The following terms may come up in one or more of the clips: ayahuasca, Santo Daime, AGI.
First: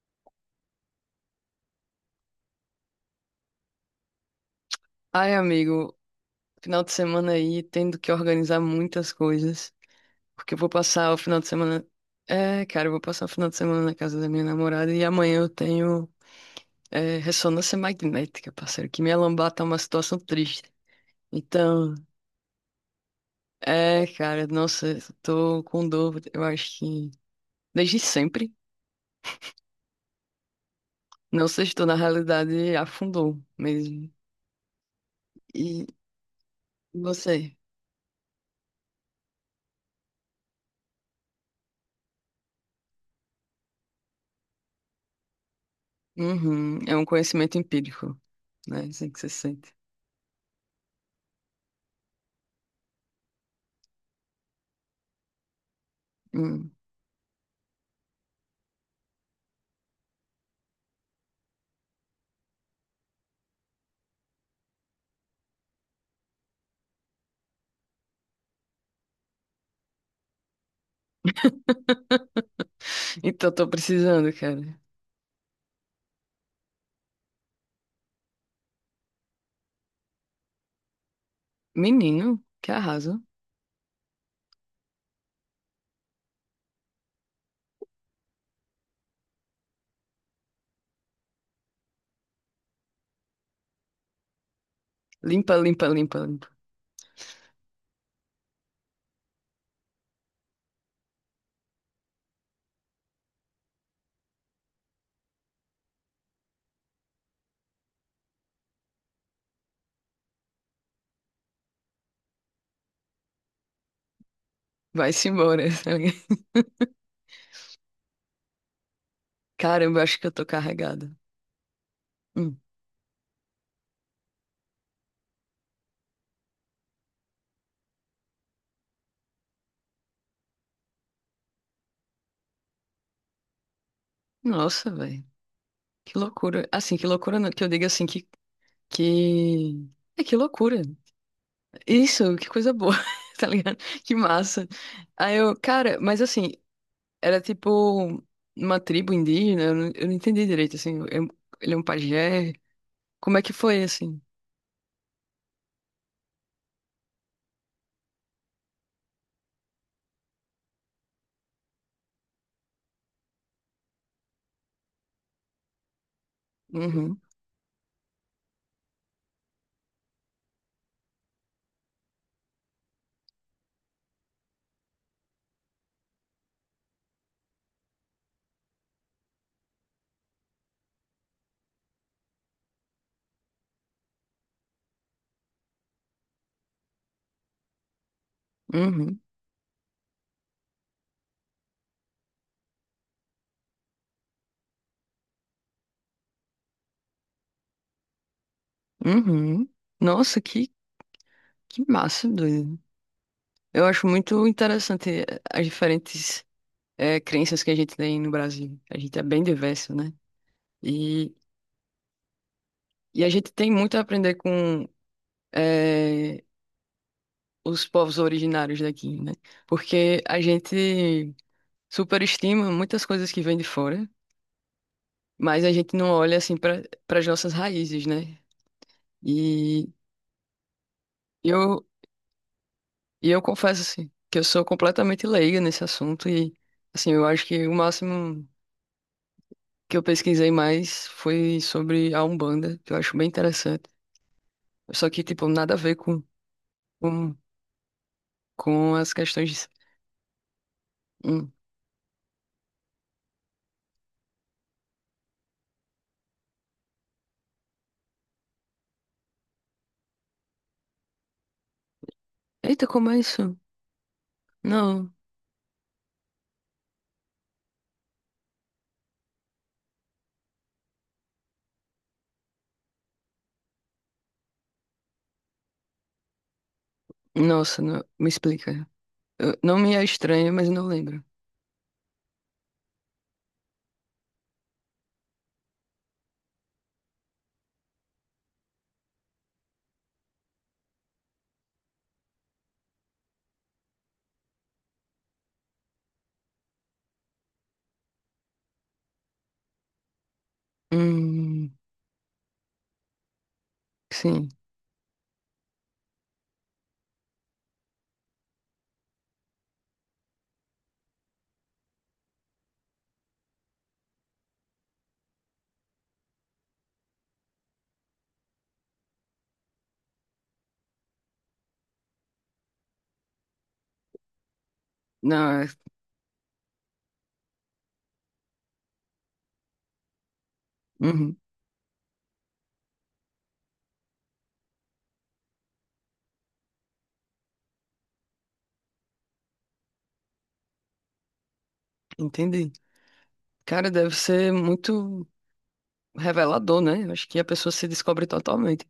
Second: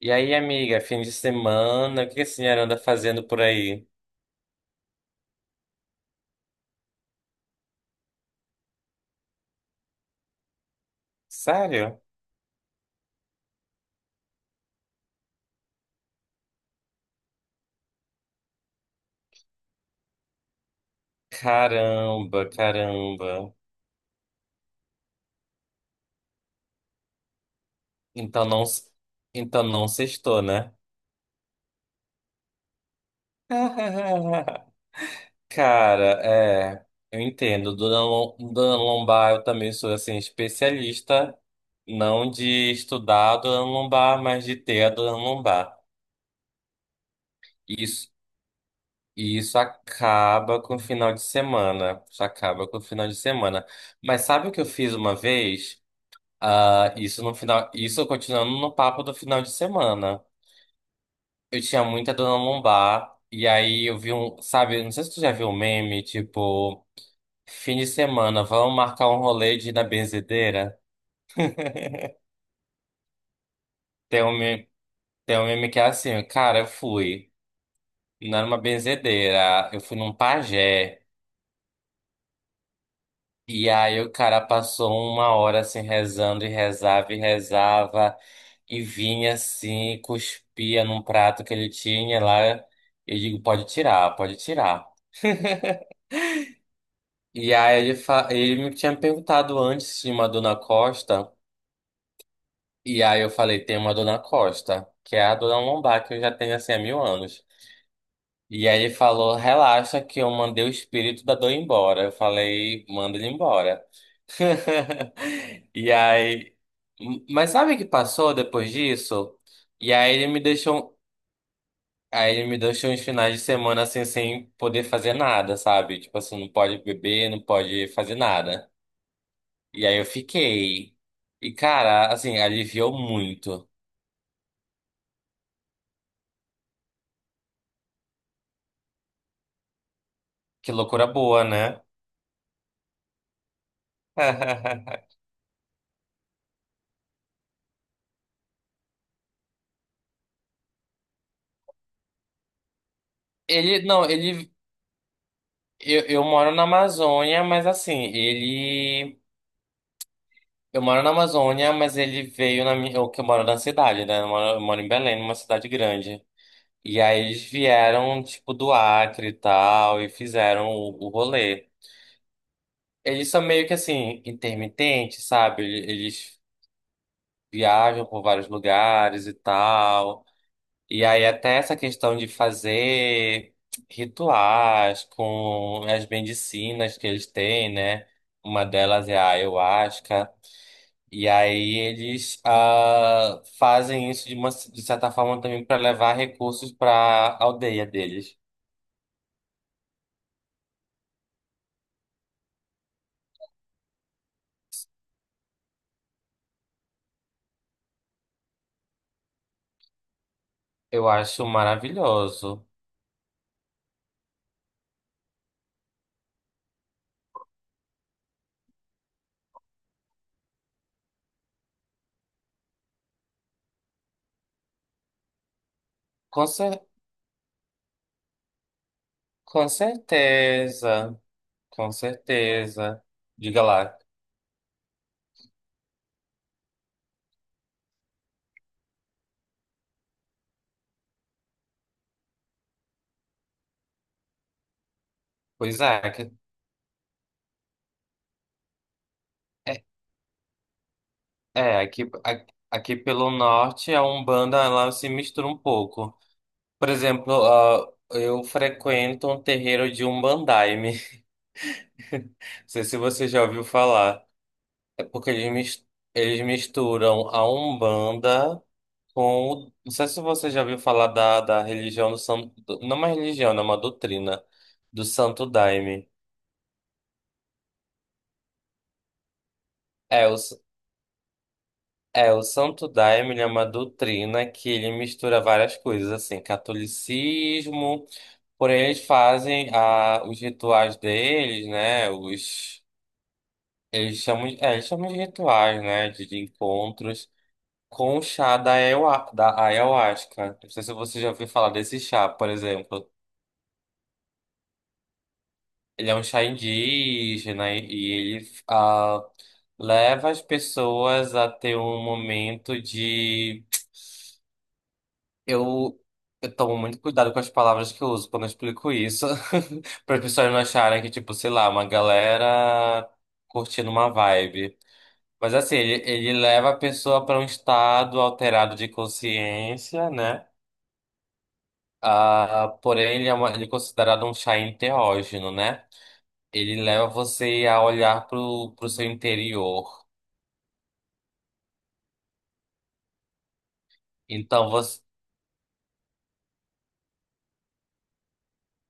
E aí, amiga, fim de semana, o que a senhora anda fazendo por aí? Ai, amigo, final de semana aí, tendo que organizar muitas coisas, porque eu vou passar o final de semana. Sério? É, cara, eu vou passar o final de semana na casa da minha namorada e amanhã eu tenho ressonância magnética, parceiro, que minha lombar tá uma situação triste. Então, Caramba, caramba. Cara, nossa, eu tô com dor, eu acho que desde Então sempre. não, s- então não sextou, né? Não sei se estou na realidade, afundou mesmo. E Cara, eu você? entendo. Dona Lombar, eu também sou assim especialista, não de estudar a Dona Lombar, mas de ter a Dona Lombar. Uhum, é um conhecimento Isso, empírico, né? Assim que você e isso sente. acaba com o final de semana. Isso acaba com o final de semana. Mas sabe o que eu fiz uma vez? Hum. Ah, isso no final, isso continuando no papo do final de semana. Eu tinha muita dor na lombar e aí eu vi um, sabe, não sei se tu já viu um meme, tipo, fim de semana, vamos marcar um rolê de ir na benzedeira? Então, tô Tem precisando, um cara. meme, tem um meme que é assim, cara, eu fui, não era uma benzedeira, eu fui num pajé. Menino, que arraso. E aí o cara passou uma hora assim rezando e rezava e rezava e vinha assim, cuspia num prato que ele tinha lá. Eu digo, pode tirar, pode tirar. Limpa, limpa, limpa, limpa. E aí ele me tinha perguntado antes se tinha uma dona Costa. E aí eu falei, tem uma dona Costa, que é a dona Lombar, que eu já tenho assim há mil anos. E aí ele falou, relaxa que eu mandei o espírito da dor embora. Eu falei, manda ele embora. Vai-se embora. E Sabe? aí. Mas sabe o que passou depois disso? E Caramba, eu aí acho que ele eu me tô deixou. carregada. Aí ele me Hum. deixou uns finais de semana assim, sem poder fazer nada, sabe? Tipo assim, não pode beber, não pode fazer nada. E aí eu fiquei. E cara, assim, aliviou muito. Nossa, velho. Que loucura. Assim, que loucura não- que eu diga assim que... É, que Que loucura. loucura boa, né? Isso, que coisa boa, tá ligado? Que massa. Aí eu, cara, mas assim, era tipo uma tribo indígena, eu não entendi direito, assim. Ele é um pajé. Como é que Ele, foi, não, assim? ele. Eu moro na Amazônia, mas assim, ele. Eu moro na Amazônia, mas ele veio na minha. Eu que eu moro na cidade, né? Eu moro em Belém, numa cidade grande. E Uhum, aí eles vieram, tipo, do Acre e tal, e fizeram o rolê. Eles são meio que assim, intermitentes, sabe? Eles viajam por vários lugares e tal. E aí até essa questão de fazer rituais com as medicinas que eles têm, né? Uma delas é uhum, a ayahuasca. E aí eles ah, fazem isso de uma de certa forma também para levar recursos para a aldeia deles. uhum. Nossa, que... Que massa, doido. Eu acho muito interessante as diferentes crenças que a gente tem no Brasil. A gente é bem diverso, né? Eu E, acho maravilhoso. e a gente tem muito a aprender com eh, os povos originários daqui, né? Porque a gente superestima muitas coisas que vêm de fora, mas a gente não olha Com assim cer para as nossas raízes, né? com E certeza, eu, com certeza. e eu Diga confesso lá. assim, que eu sou completamente leiga nesse assunto e assim, eu acho que o máximo que eu pesquisei mais foi sobre a Umbanda, que eu acho bem interessante. Só que, tipo, nada a Pois ver é, com, com, com as questões de... é, Hum. Aqui, aqui pelo norte a Umbanda ela se mistura um pouco. Por exemplo, ah, eu frequento um terreiro de Umbandaime. Não Eita, sei se como é você já isso? ouviu falar. Não. Porque eles misturam a Umbanda com. Não sei se você já ouviu falar da religião do Santo. Não é uma religião, né, é uma doutrina. Do Santo Daime. Nossa, não- me explica. Eu- não me é É, o, estranho, s- mas eu não lembro. O Santo Daime ele é uma doutrina que ele mistura várias coisas, assim, catolicismo. Porém, eles fazem a, os rituais deles, né? Os. Eles chamam, eles chamam de rituais, né? De encontros. Com o chá da ayahuasca. Não sei se você já ouviu falar Hum, desse chá, por exemplo. sim. Ele é um chá indígena e ele ah, leva as pessoas a ter um momento de. Eu, eu tomo muito cuidado com as palavras que eu uso quando eu explico isso, para as pessoas não acharem que, tipo, sei lá, uma galera curtindo uma vibe. Mas Não, é- assim, ele leva a pessoa para um estado alterado de consciência, né? uhum, Ah, porém, ele é considerado um chá enteógeno, né? Ele leva você a olhar para o seu interior. entendi. Cara, deve ser Então, você... muito revelador, né? Eu acho que a pessoa se descobre totalmente.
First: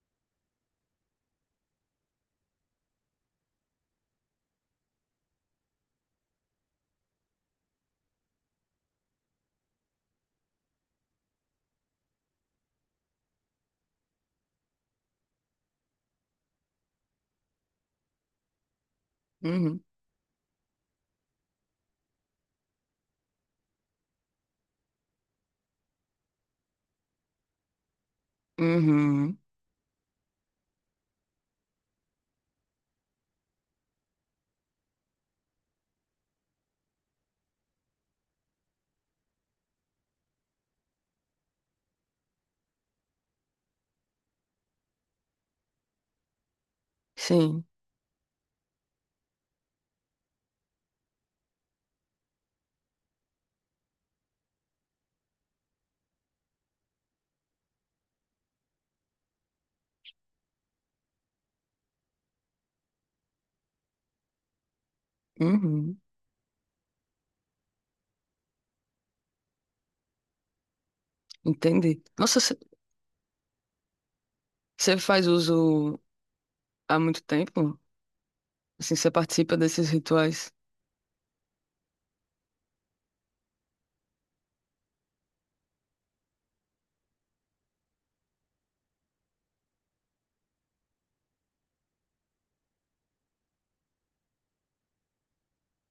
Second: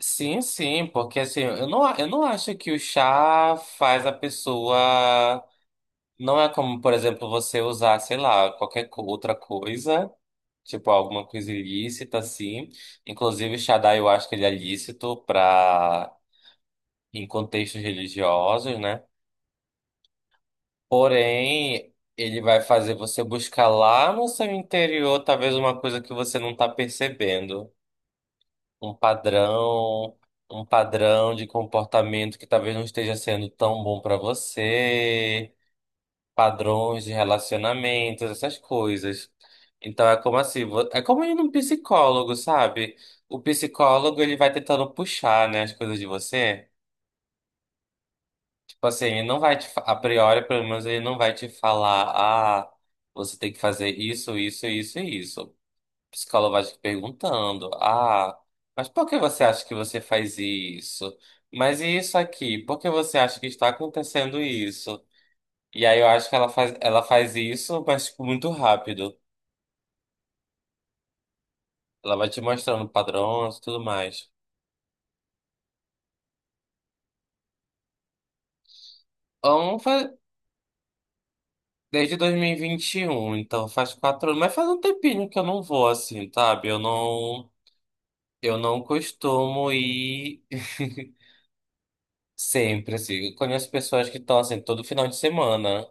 Sim, sim, porque assim, eu não acho que o chá faz a pessoa... Não é como, por exemplo, você usar, sei lá, outra coisa, tipo alguma coisa ilícita, assim. Inclusive, o chá da ayahuasca ele é lícito para... em contextos religiosos, né? Uhum, Porém, ele vai fazer você buscar lá no seu interior, talvez uma coisa que você não está percebendo, um uhum, padrão, um padrão de comportamento que talvez não esteja sendo tão bom para você, padrões de relacionamentos, essas coisas. Então é como assim, é como ir num psicólogo, sabe? O psicólogo ele vai tentando puxar, né, as coisas de você. sim. Tipo assim, ele não vai te, fa- a priori, pelo menos, ele não vai te falar, ah, você tem que fazer isso, isso, isso e isso. O psicólogo vai te perguntando, ah, mas por que você acha que você faz isso? Mas e isso aqui? Por que você acha que está acontecendo isso? E Uhum, aí eu acho que ela faz isso, mas tipo, muito rápido. entendi. Ela vai Nossa, te mostrando padrões e tudo mais. você faz uso há muito tempo? Assim, você participa Então, desses faz, rituais? desde 2021 então faz 4 anos, mas faz um tempinho que eu não vou assim, sabe? Eu não. Eu não costumo ir sempre, assim. Eu conheço pessoas que estão assim todo final de semana.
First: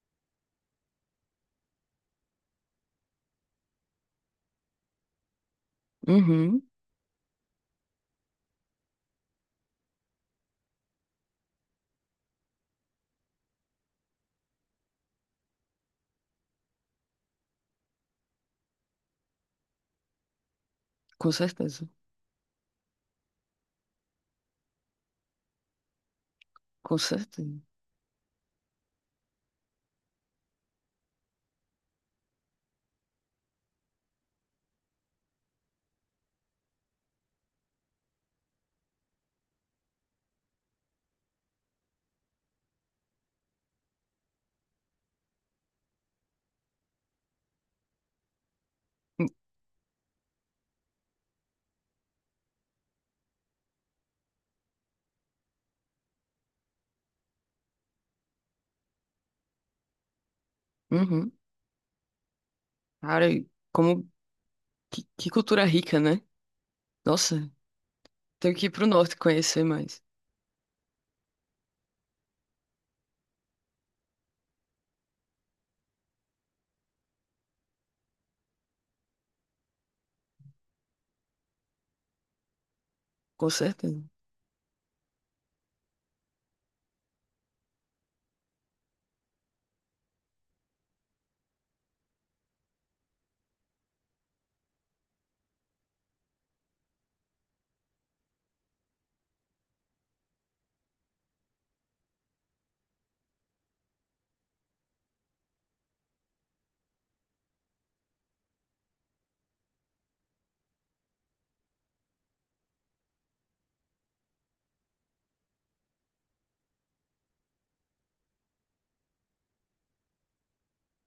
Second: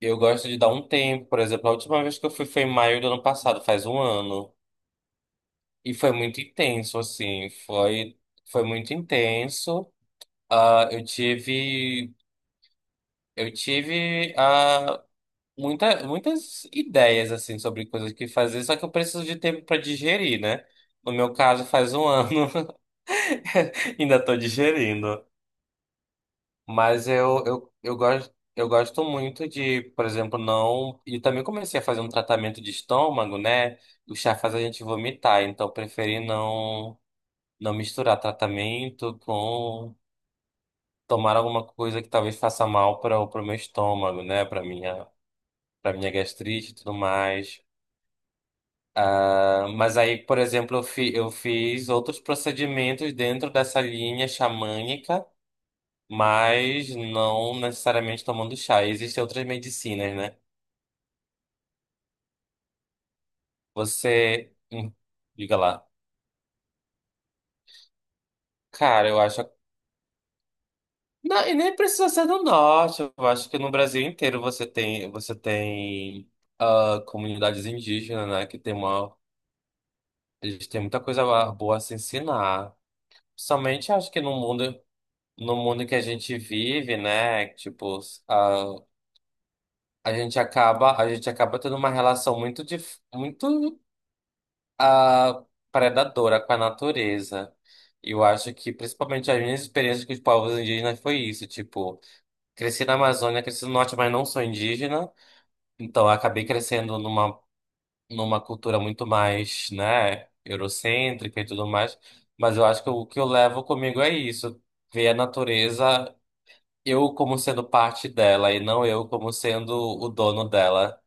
Eu gosto de dar um tempo, por exemplo, a última vez que eu fui foi em maio do ano passado, faz um ano. E foi muito Uhum, intenso, assim. Foi, foi muito intenso. Ah, eu tive ah, muitas ideias, assim, sobre coisas que fazer, só que eu preciso de tempo para digerir, né? No com meu caso, certeza. faz um ano, ainda estou digerindo. Com Mas certeza. Eu gosto muito de, por exemplo, não. E também comecei a fazer um tratamento de estômago, né? O chá faz a gente vomitar, então eu preferi não, não misturar tratamento com tomar alguma coisa que talvez faça mal para o pro meu estômago, né? Para minha gastrite e tudo mais. Hum. Ah, mas aí, por exemplo, eu fiz outros procedimentos dentro dessa linha xamânica. Mas não necessariamente tomando chá. Existem outras medicinas, né? Uhum. Cara, Você. Hum, que diga cultura lá. rica, né? Nossa, tenho que ir pro Cara, norte eu acho. conhecer mais. Não, e nem precisa ser no norte. Eu acho que no Brasil inteiro você tem ah, comunidades indígenas, né? Que tem uma. Eles têm muita coisa boa a se ensinar. Com Somente certeza. acho que no mundo, no mundo que a gente vive, né? Tipo, a, a gente acaba tendo uma relação muito a predadora com a natureza. Eu acho que, principalmente, as minhas experiências com os povos indígenas foi isso. Tipo, cresci na Amazônia, cresci no norte, mas não sou indígena. Então, eu acabei crescendo numa cultura muito mais, né, eurocêntrica e tudo mais. Mas eu acho que o que eu levo comigo é isso. Ver a natureza, eu como sendo parte dela e não eu como sendo o dono dela.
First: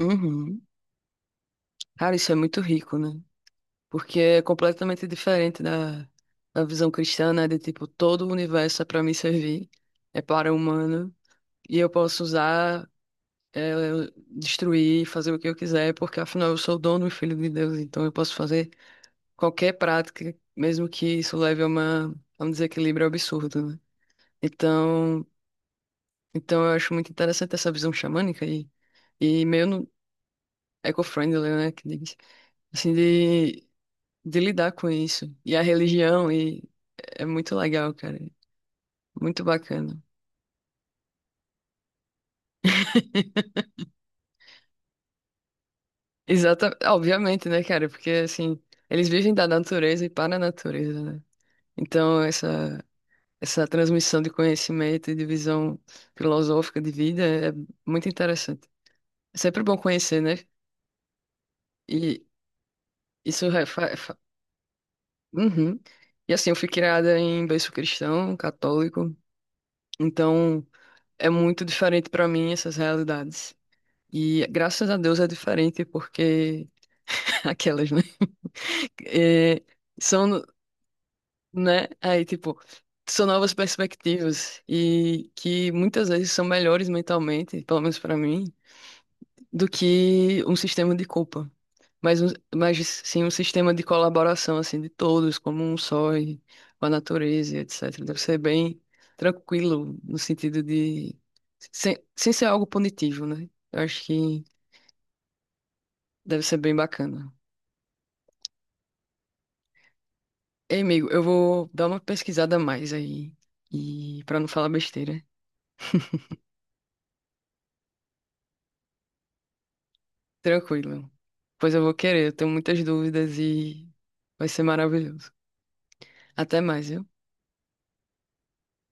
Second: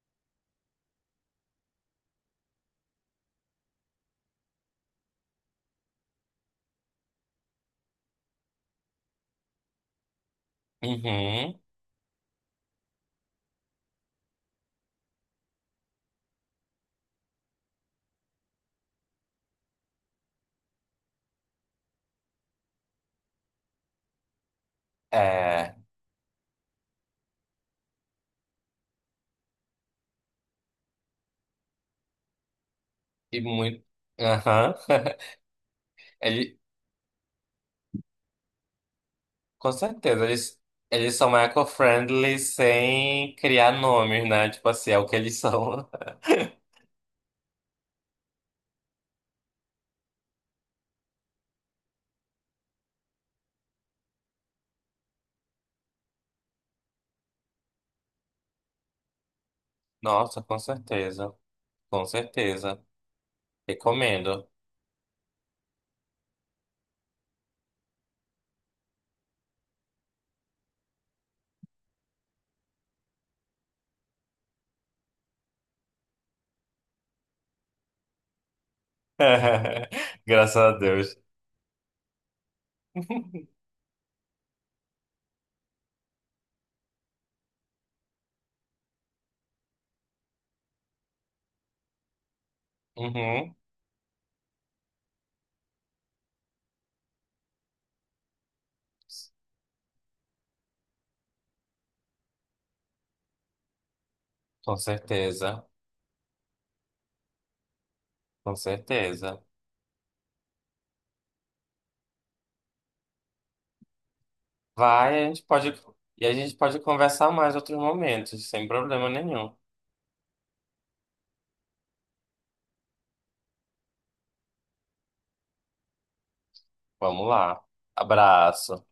Uhum. Cara, isso é muito rico, né? Porque é completamente diferente da visão cristã, né? De tipo, todo o universo é para me servir, é para o humano, Uhum. e eu posso usar, é, destruir, fazer o que eu quiser, porque afinal eu sou dono e filho de Deus, então eu posso fazer qualquer prática, mesmo que isso leve a um desequilíbrio absurdo, né? Então, É. então eu acho muito interessante essa visão xamânica e meio eco-friendly, né, que diz, assim, E muito. de lidar Aham. com isso. E a religião, É, e é muito legal, cara, muito com bacana. certeza, eles são eco-friendly sem criar nomes, né? Tipo assim, é o que eles são. Exata, obviamente, né, cara? Porque assim, eles vivem da natureza e para a natureza, né? Então, essa transmissão de conhecimento e de visão filosófica de vida é muito interessante. É sempre bom conhecer, né? Nossa, com certeza, com E certeza. isso é. fa- fa- Recomendo. Uhum. E assim, eu fui criada em berço cristão, católico, então é muito diferente pra mim essas realidades. E graças a Deus é diferente porque aquelas, né? É, são, Graças a Deus. né? Aí, tipo, são novas perspectivas e que muitas vezes são melhores mentalmente, pelo menos pra mim, do que um sistema de culpa. Mas, mas sim um Uhum, sistema de colaboração, assim, de todos, como um só, e com a natureza, e etc. Deve ser bem tranquilo, no sentido de... sem ser algo punitivo, né? Eu acho que com certeza, deve ser bem bacana. com certeza. Ei, amigo, eu vou dar uma pesquisada a mais aí, e para não falar besteira. Vai, a gente pode, E a gente pode conversar mais em outros momentos, sem problema nenhum. Tranquilo. Pois eu vou querer, eu tenho muitas dúvidas e vai ser maravilhoso. Até mais, viu? Vamos lá. Abraço.